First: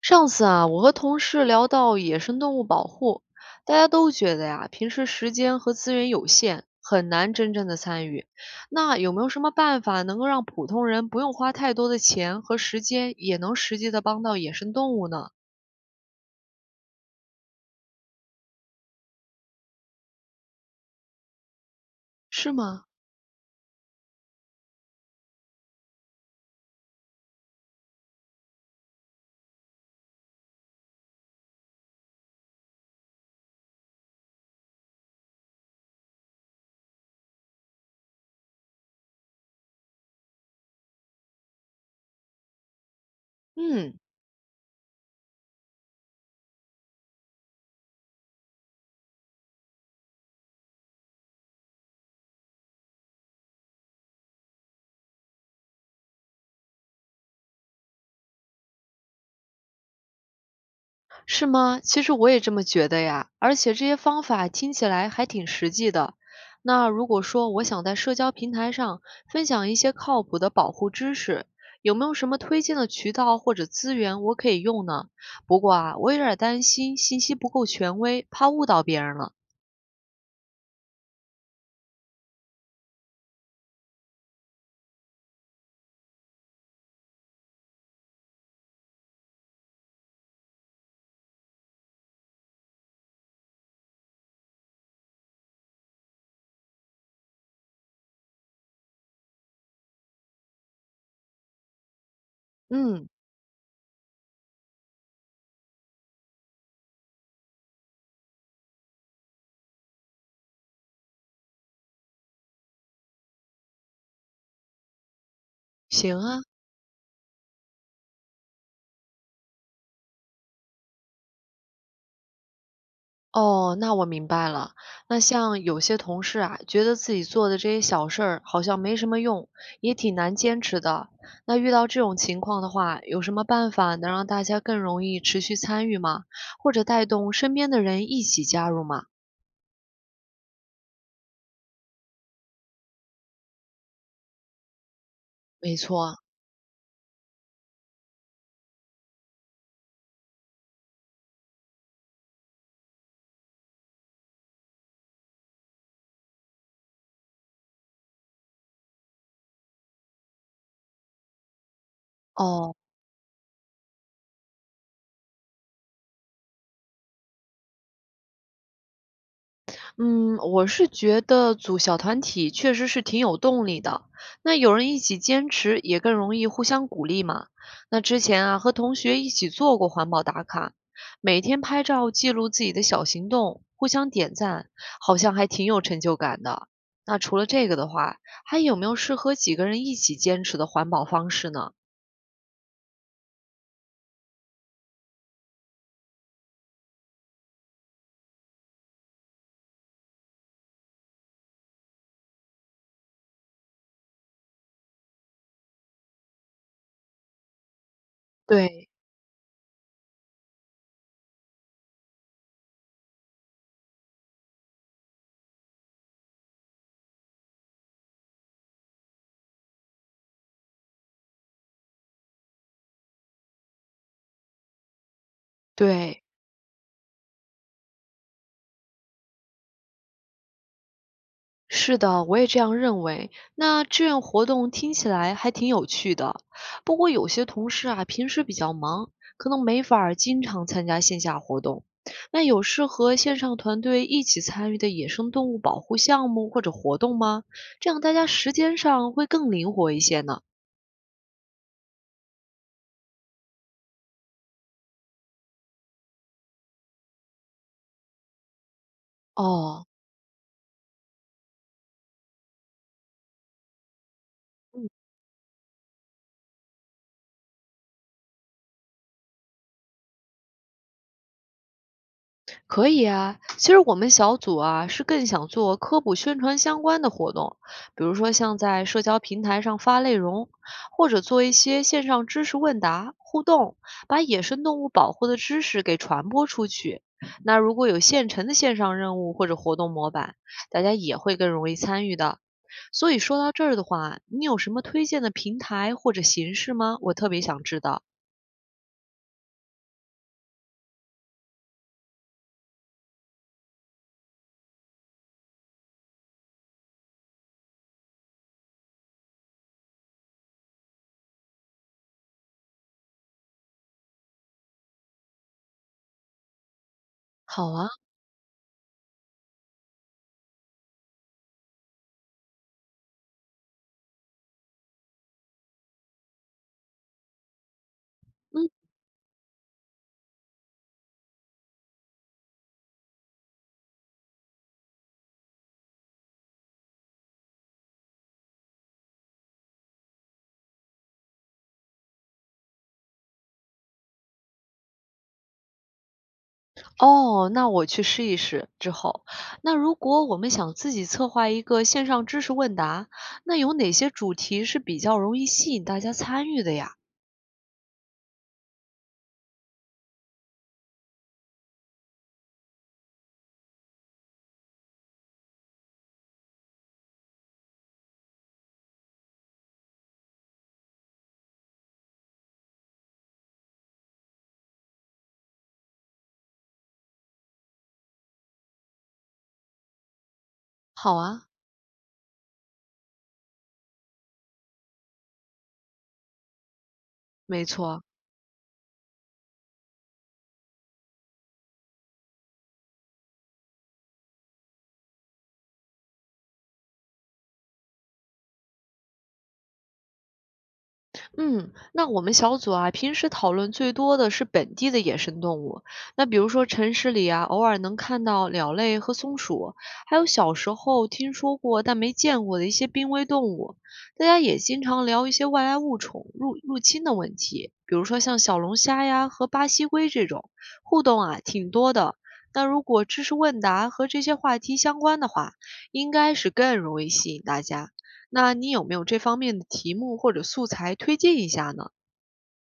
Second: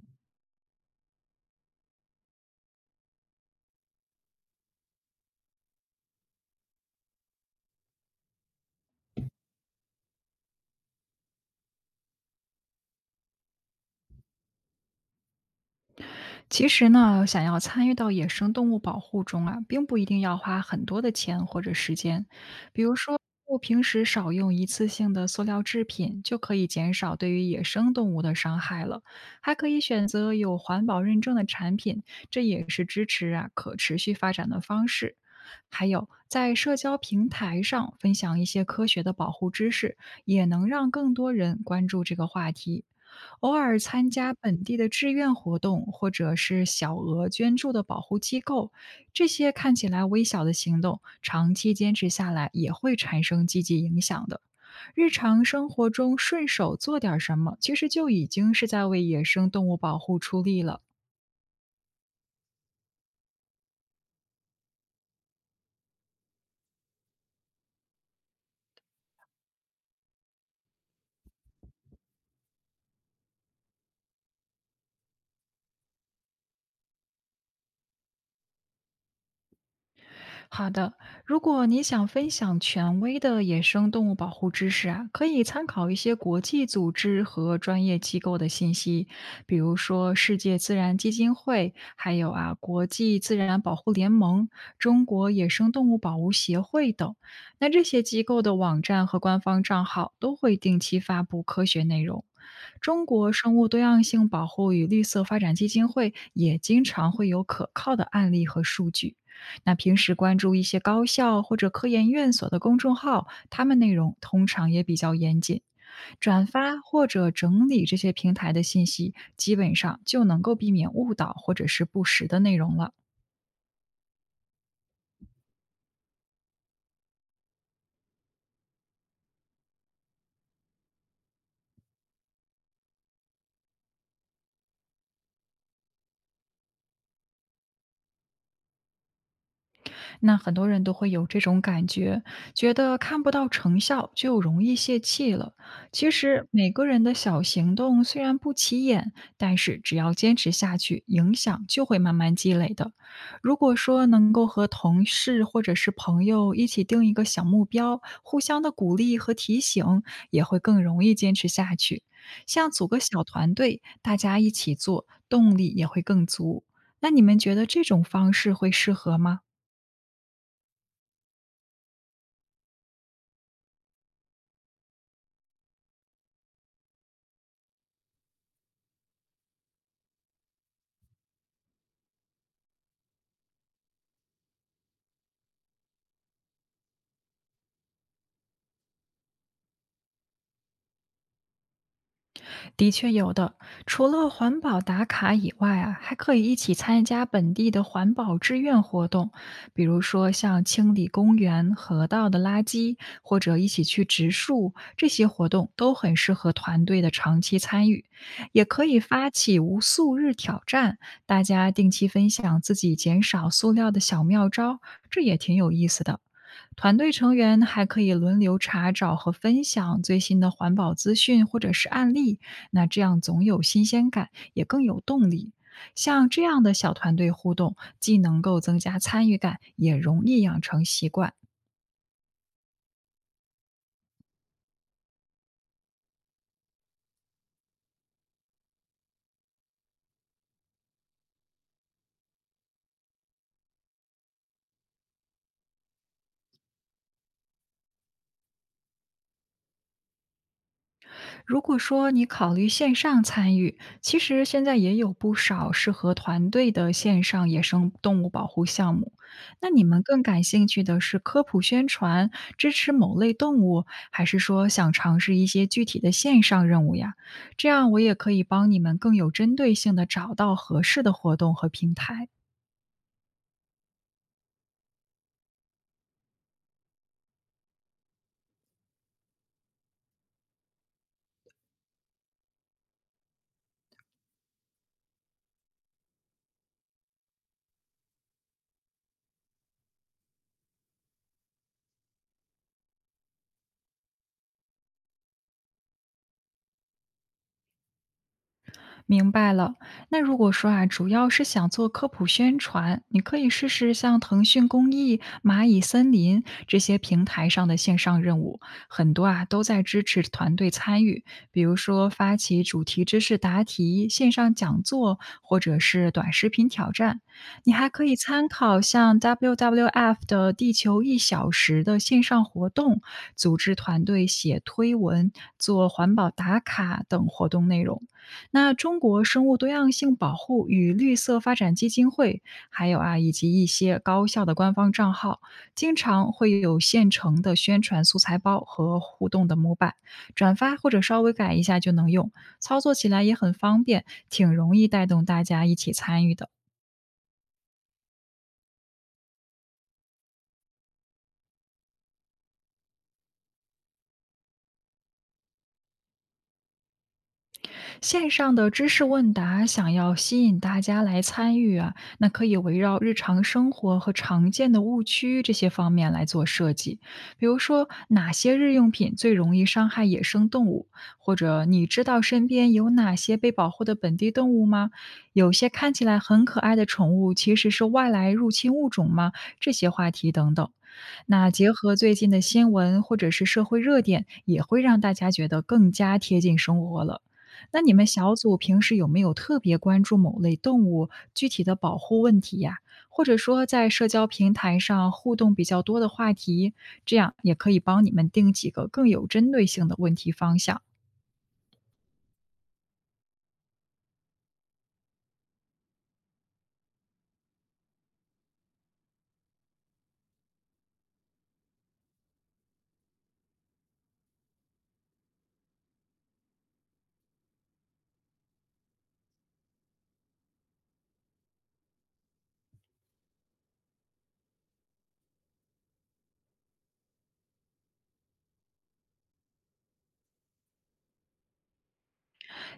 上次啊，我和同事聊到野生动物保护，大家都觉得呀，平时时间和资源有限，很难真正的参与。那有没有什么办法能够让普通人不用花太多的钱和时间，也能实际的帮到野生动物呢？其实呢，想要参与到野生动物保护中啊，并不一定要花很多的钱或者时间。是比吗？如说，我平时少用一次性的塑料制品，就可以减少对于野生动物的伤害了。还可以选择有环保认证的产品，这也是支持啊可持续发展的方式。还有，在社交平台上分享一些科学的保护知识，也能让更多人关注这个话题。偶尔嗯参加本地的志愿活动，或者是小额捐助的保护机构，这些看起来微小的行动，长期坚持下来也会产生积极影响的。日常生活中顺手做点儿什么，其实就已经是在为野生动物保护出力了。是吗？其实我也这么觉得呀，而且这些方法听起来还挺实际的。那如果说我想在社交平台上分享一些靠谱的保护知识，有没有什么推荐的渠道或者资源我可以用呢？不过啊，我有点儿担心信息不够权威，怕误导别人了。好的，如果你想分享权威的野生动物保护知识啊，可以参考一些国际组织和专业机构的信息，比如说世界自然基金会，还有啊国际自然保护联盟、中国野生动物保护协会等。那这些机构的网站和官方账号都会定期发布科学内容。中嗯，国生物多样性保护与绿色发展基金会也经常会有可靠的案例和数据。那平时关注一些高校或者科研院所的公众号，他们内容通常也比较严谨，行啊。转发或者整理这些平台的信息，基本上就能够避免误导或者是不实的内容了。哦，那我明白了。那像有些同事啊，觉得自己做的这些小事儿好像没什么用，也挺难坚持的。那遇到这种情况的话，有什么办法能让大家更容易持续参与吗？或者带动身边的人一起加入吗？那很多人都会有这种感觉，觉得看不到成效就容易泄气了。没其错，实每个人的小行动虽然不起眼，但是只要坚持下去，影响就会慢慢积累的。如果说能够和同事或者是朋友一起定一个小目标，互相的鼓励和提醒，也会更容易坚持下去。像哦。组个小团队，大家一起做，动力也会更足。那你们觉得这种方式会适合吗？嗯，我是觉得组小团体确实是挺有动力的。那有人一起坚持，也更容易互相鼓励嘛。那之前啊，和同学一起做过环保打卡，每天拍照记录自己的小行动，互相点赞，好像还挺有成就感的。那除了这个的话，还有没有适合几个人一起坚持的环保方式呢？的确有的，除了环保打卡以外啊，还可以一起参加本地的环保志愿活动，比如说像清理公园、河道的垃圾，或者一起去植树，这些活动都很适合团队的长期参与。也可对以发起无塑日挑战，大家定期分享自己减少塑料的小妙招，这也挺有意思的。团队成员还可以轮流查找和分享最新的环保资讯或者是案例，那这样总有新鲜感，也更有动力。对，像这样的小团队互动，既能够增加参与感，也容易养成习惯。是的，我也这样认为。那志愿活动听起来还挺有趣的，不过有些同事啊，平时比较忙，可能没法儿经常参加线下活动。那有适合线上团队一起参与的野生动物保护项目或者活动吗？这样大家时间上会更灵活一些呢。如果说你考虑线上参与，其实现在也有不少适合团队的线上野生动物保护项目。那你哦，们更感兴趣的是科普宣传，支持某类动物，还是说想尝试一些具体的线上任务呀？这样我也可以帮你们更有针对性的找到合适的活动和平台。可以啊，其实我们小组啊是更想做科普宣传相关的活动，比如说像在社交平台上发内容，或者做一些线上知识问答互动，把野生动物保护的知识给传播出去。那如果有现成的线上任务或者活动模板，大家也会更容易参与的。所以说到这儿的话，你有什么推荐的平台或者形式吗？我特别想知道。明白了。那如果说啊，主要是想做科普宣传，你可以试试像腾讯公益、蚂蚁森林这些平台上的线上任务，很多啊都在支持团队参与，比如说发起主题知识答题、线上讲座，或者是短视频挑战。你好还啊，可以参考像 WWF 的“地球1小时”的线上活动，组织团队写推文、做环保打卡等活动内容。嗯。那中国生物多样性保护与绿色发展基金会，还有啊，以及一些高校的官方账号，经常会有现成的宣传素材包和互动的模板，转发或者稍微改一下就能用，操作起来也很方便，挺容易带动大家一起参与的。哦，那我去试一试之后。那如果我们想自己策划一个线上知识问答，那有哪些主题是比较容易吸引大家参与的呀？线上的知识问答想要吸引大家来参与啊，那可以围绕日常生活和常见的误区这些方面来做设计。比如说，哪些日用品最容易伤害野生动物？或者你知道身边有哪些被保护的本地动物吗？有些看起来很可爱的宠物其实是外来入侵物种吗？这些话题等等。好啊，那结合最近的新闻或者是社会热点，也会让大家觉得更加贴近生活了。没那你错。们小组平时有没有特别关注某类动物具体的保护问题呀？或者说在社交平台上互动比较多的话题，这样也可以帮你们定几个更有针对性的问题方向。嗯，那我们小组啊，平时讨论最多的是本地的野生动物。那比如说城市里啊，偶尔能看到鸟类和松鼠，还有小时候听说过但没见过的一些濒危动物。大家也经常聊一些外来物种入侵的问题，比如说像小龙虾呀和巴西龟这种，互动啊挺多的。那如果知识问答和这些话题相关的话，应该是更容易吸引大家。那你有没有这方面的题目或者素材推荐一下呢？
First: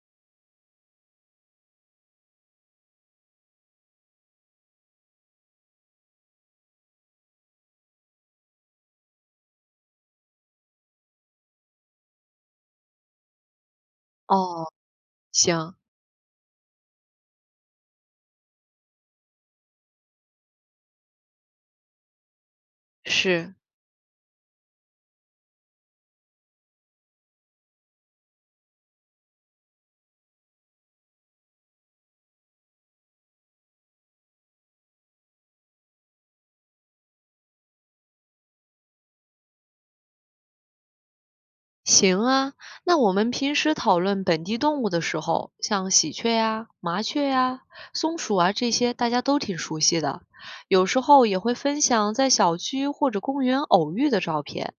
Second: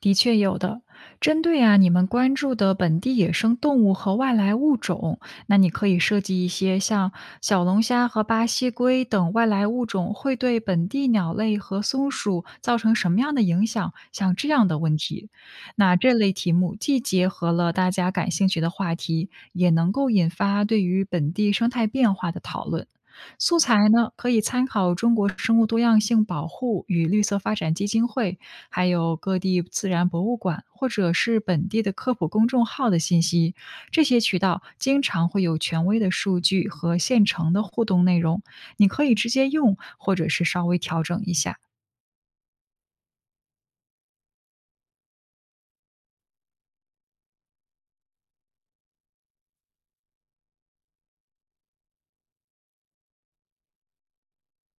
的确有的。针对啊你们关注的本地野生动物和外来物种，那你可以设计一些像小龙虾和巴西龟等外来物种会对本地鸟类和松鼠造成什么样的影响，像这样哦，的问题。行，那这类题目既结合了大家感兴趣的话题，也能够引发对于本地生态变化的讨论。是，素材呢，可以参考中国生物多样性保护与绿色发展基金会还有各地自然博物馆或者是本地的科普公众号的信息。这些渠道经常会有权威的数据和现成的互动内容，你可以直接用，或者是稍微调整一下。行啊。那我们平时讨论本地动物的时候，像喜鹊呀、麻雀呀、松鼠啊这些，大家都挺熟悉的。有时候也会分享在小区或者公园偶遇的照片。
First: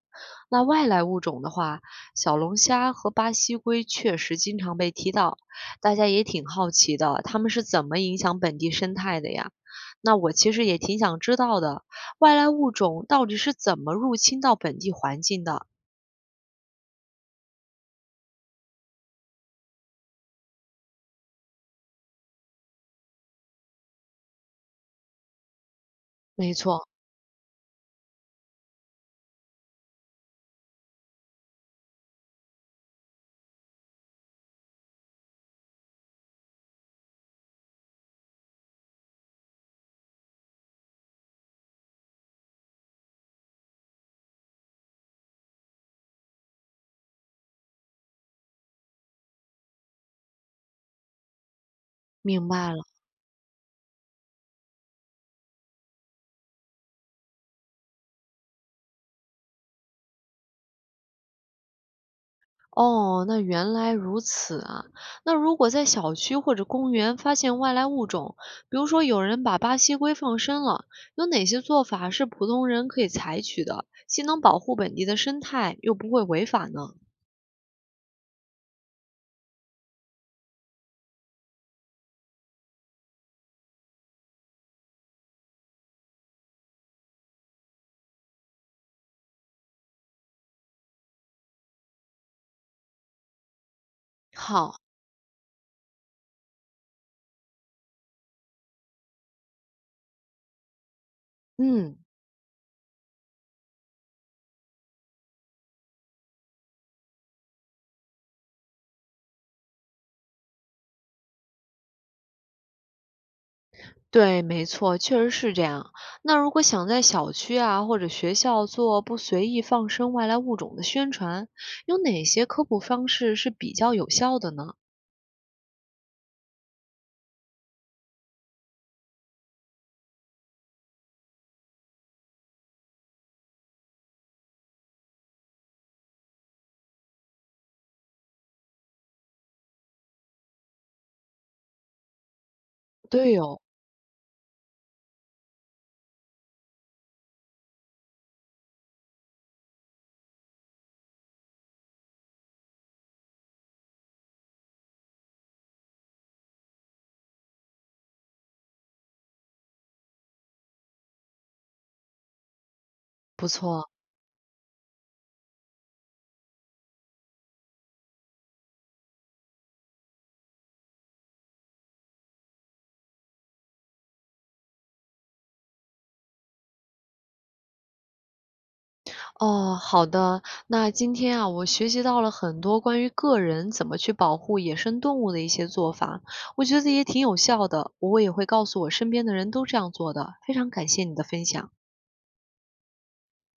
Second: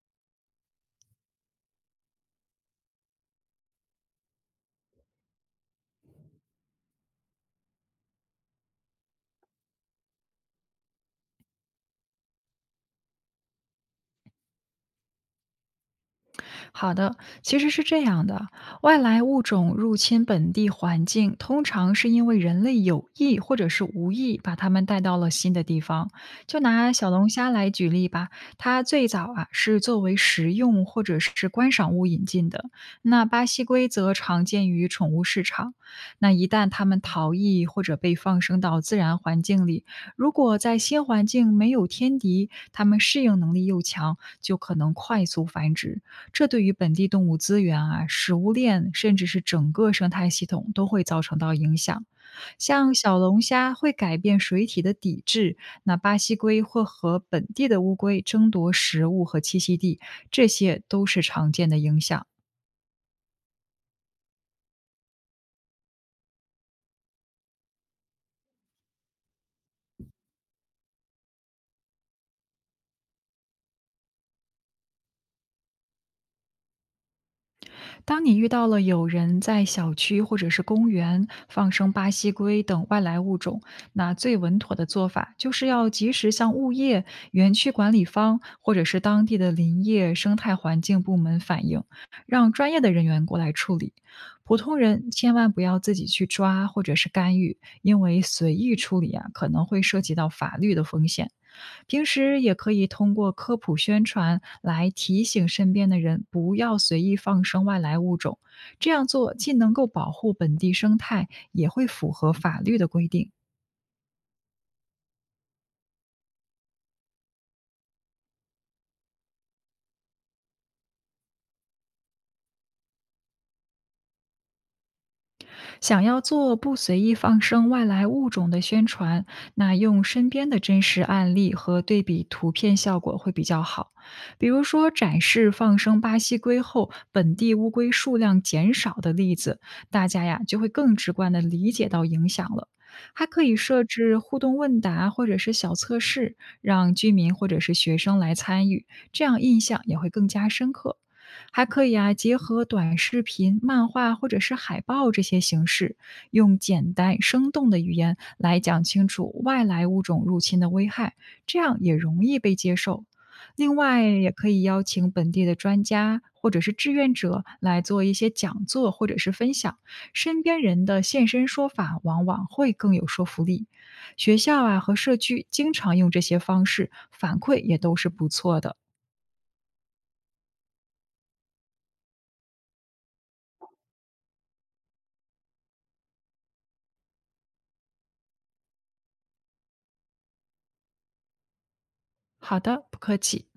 那外来物种的话，小龙虾和巴西龟确实经常被提到，大家也挺好奇的，它们是怎么影响本地生态的呀？那我其实也挺想知道的，外来物种到底是怎么入侵到本地环境的？好的，其实是这样的，外来物种入侵本地环境，通常是因为人类有意或者是无意把它们带到了新的地方。没就错，拿小龙虾来举例吧，它最早啊是作为食用或者是观赏物引进的。那巴西龟则常见于宠物市场。那一旦它们逃逸或者被放生到自然环境里，如果在新环境没有天敌，它们适应能力又强，就可能快速繁殖。这对于本地动物资源啊、食物链，甚至是整个生态系统都会造成到影响。明白了。像小龙虾会改变水体的底质，那巴西龟会和本地的乌龟争夺食物和栖息地，这些都是常见的影响。哦，那原来如此啊。那如果在小区或者公园发现外来物种，比如说有人把巴西龟放生了，有哪些做法是普通人可以采取的，既能保护本地的生态，又不会违法呢？当你遇到了有人在小区或者是公园放生巴西龟等外来物种，那最稳妥的做法就是要及时向物业、园区管理方或者是当地的林业生态环境部门反映，让专业的人员过来处理。普通好，人千万不要自己去抓或者是干预，因为随意处理啊，可能会涉及到法律的风险。嗯，平时也可以通过科普宣传来提醒身边的人不要随意放生外来物种，这样做既能够保护本地生态，也会符合法律的规定。对，没错，确实是这样。那如果想在小区啊或者学校做不随意放生外来物种的宣传，有哪些科普方式是比较有效的呢？想要做不随意放生外来物种的宣传，那用身边的真实案例和对比图片效果会比较好。比如说，展示放生巴西龟后本地乌龟数量减少的例子，大家呀就会更直观地理解到影响了。还对可以哦，设置互动问答或者是小测试，让居民或者是学生来参与，这样印象也会更加深刻。还可以啊，结合短视频、漫画或者是海报这些形式，用简单生动的语言来讲清楚外来物种入侵的危害，这样也容易被接受。不另错。外，也可以邀请本地的专家或者是志愿者来做一些讲座或者是分享，身边人的现身说法往往会更有说服力。学校啊和社区经常用这些方式，反馈也都是不错的。哦，好的。那今天啊，我学习到了很多关于个人怎么去保护野生动物的一些做法，我觉得也挺有效的，我也会告诉我身边的人都这样做的。非常感谢你的分享。好的，不客气。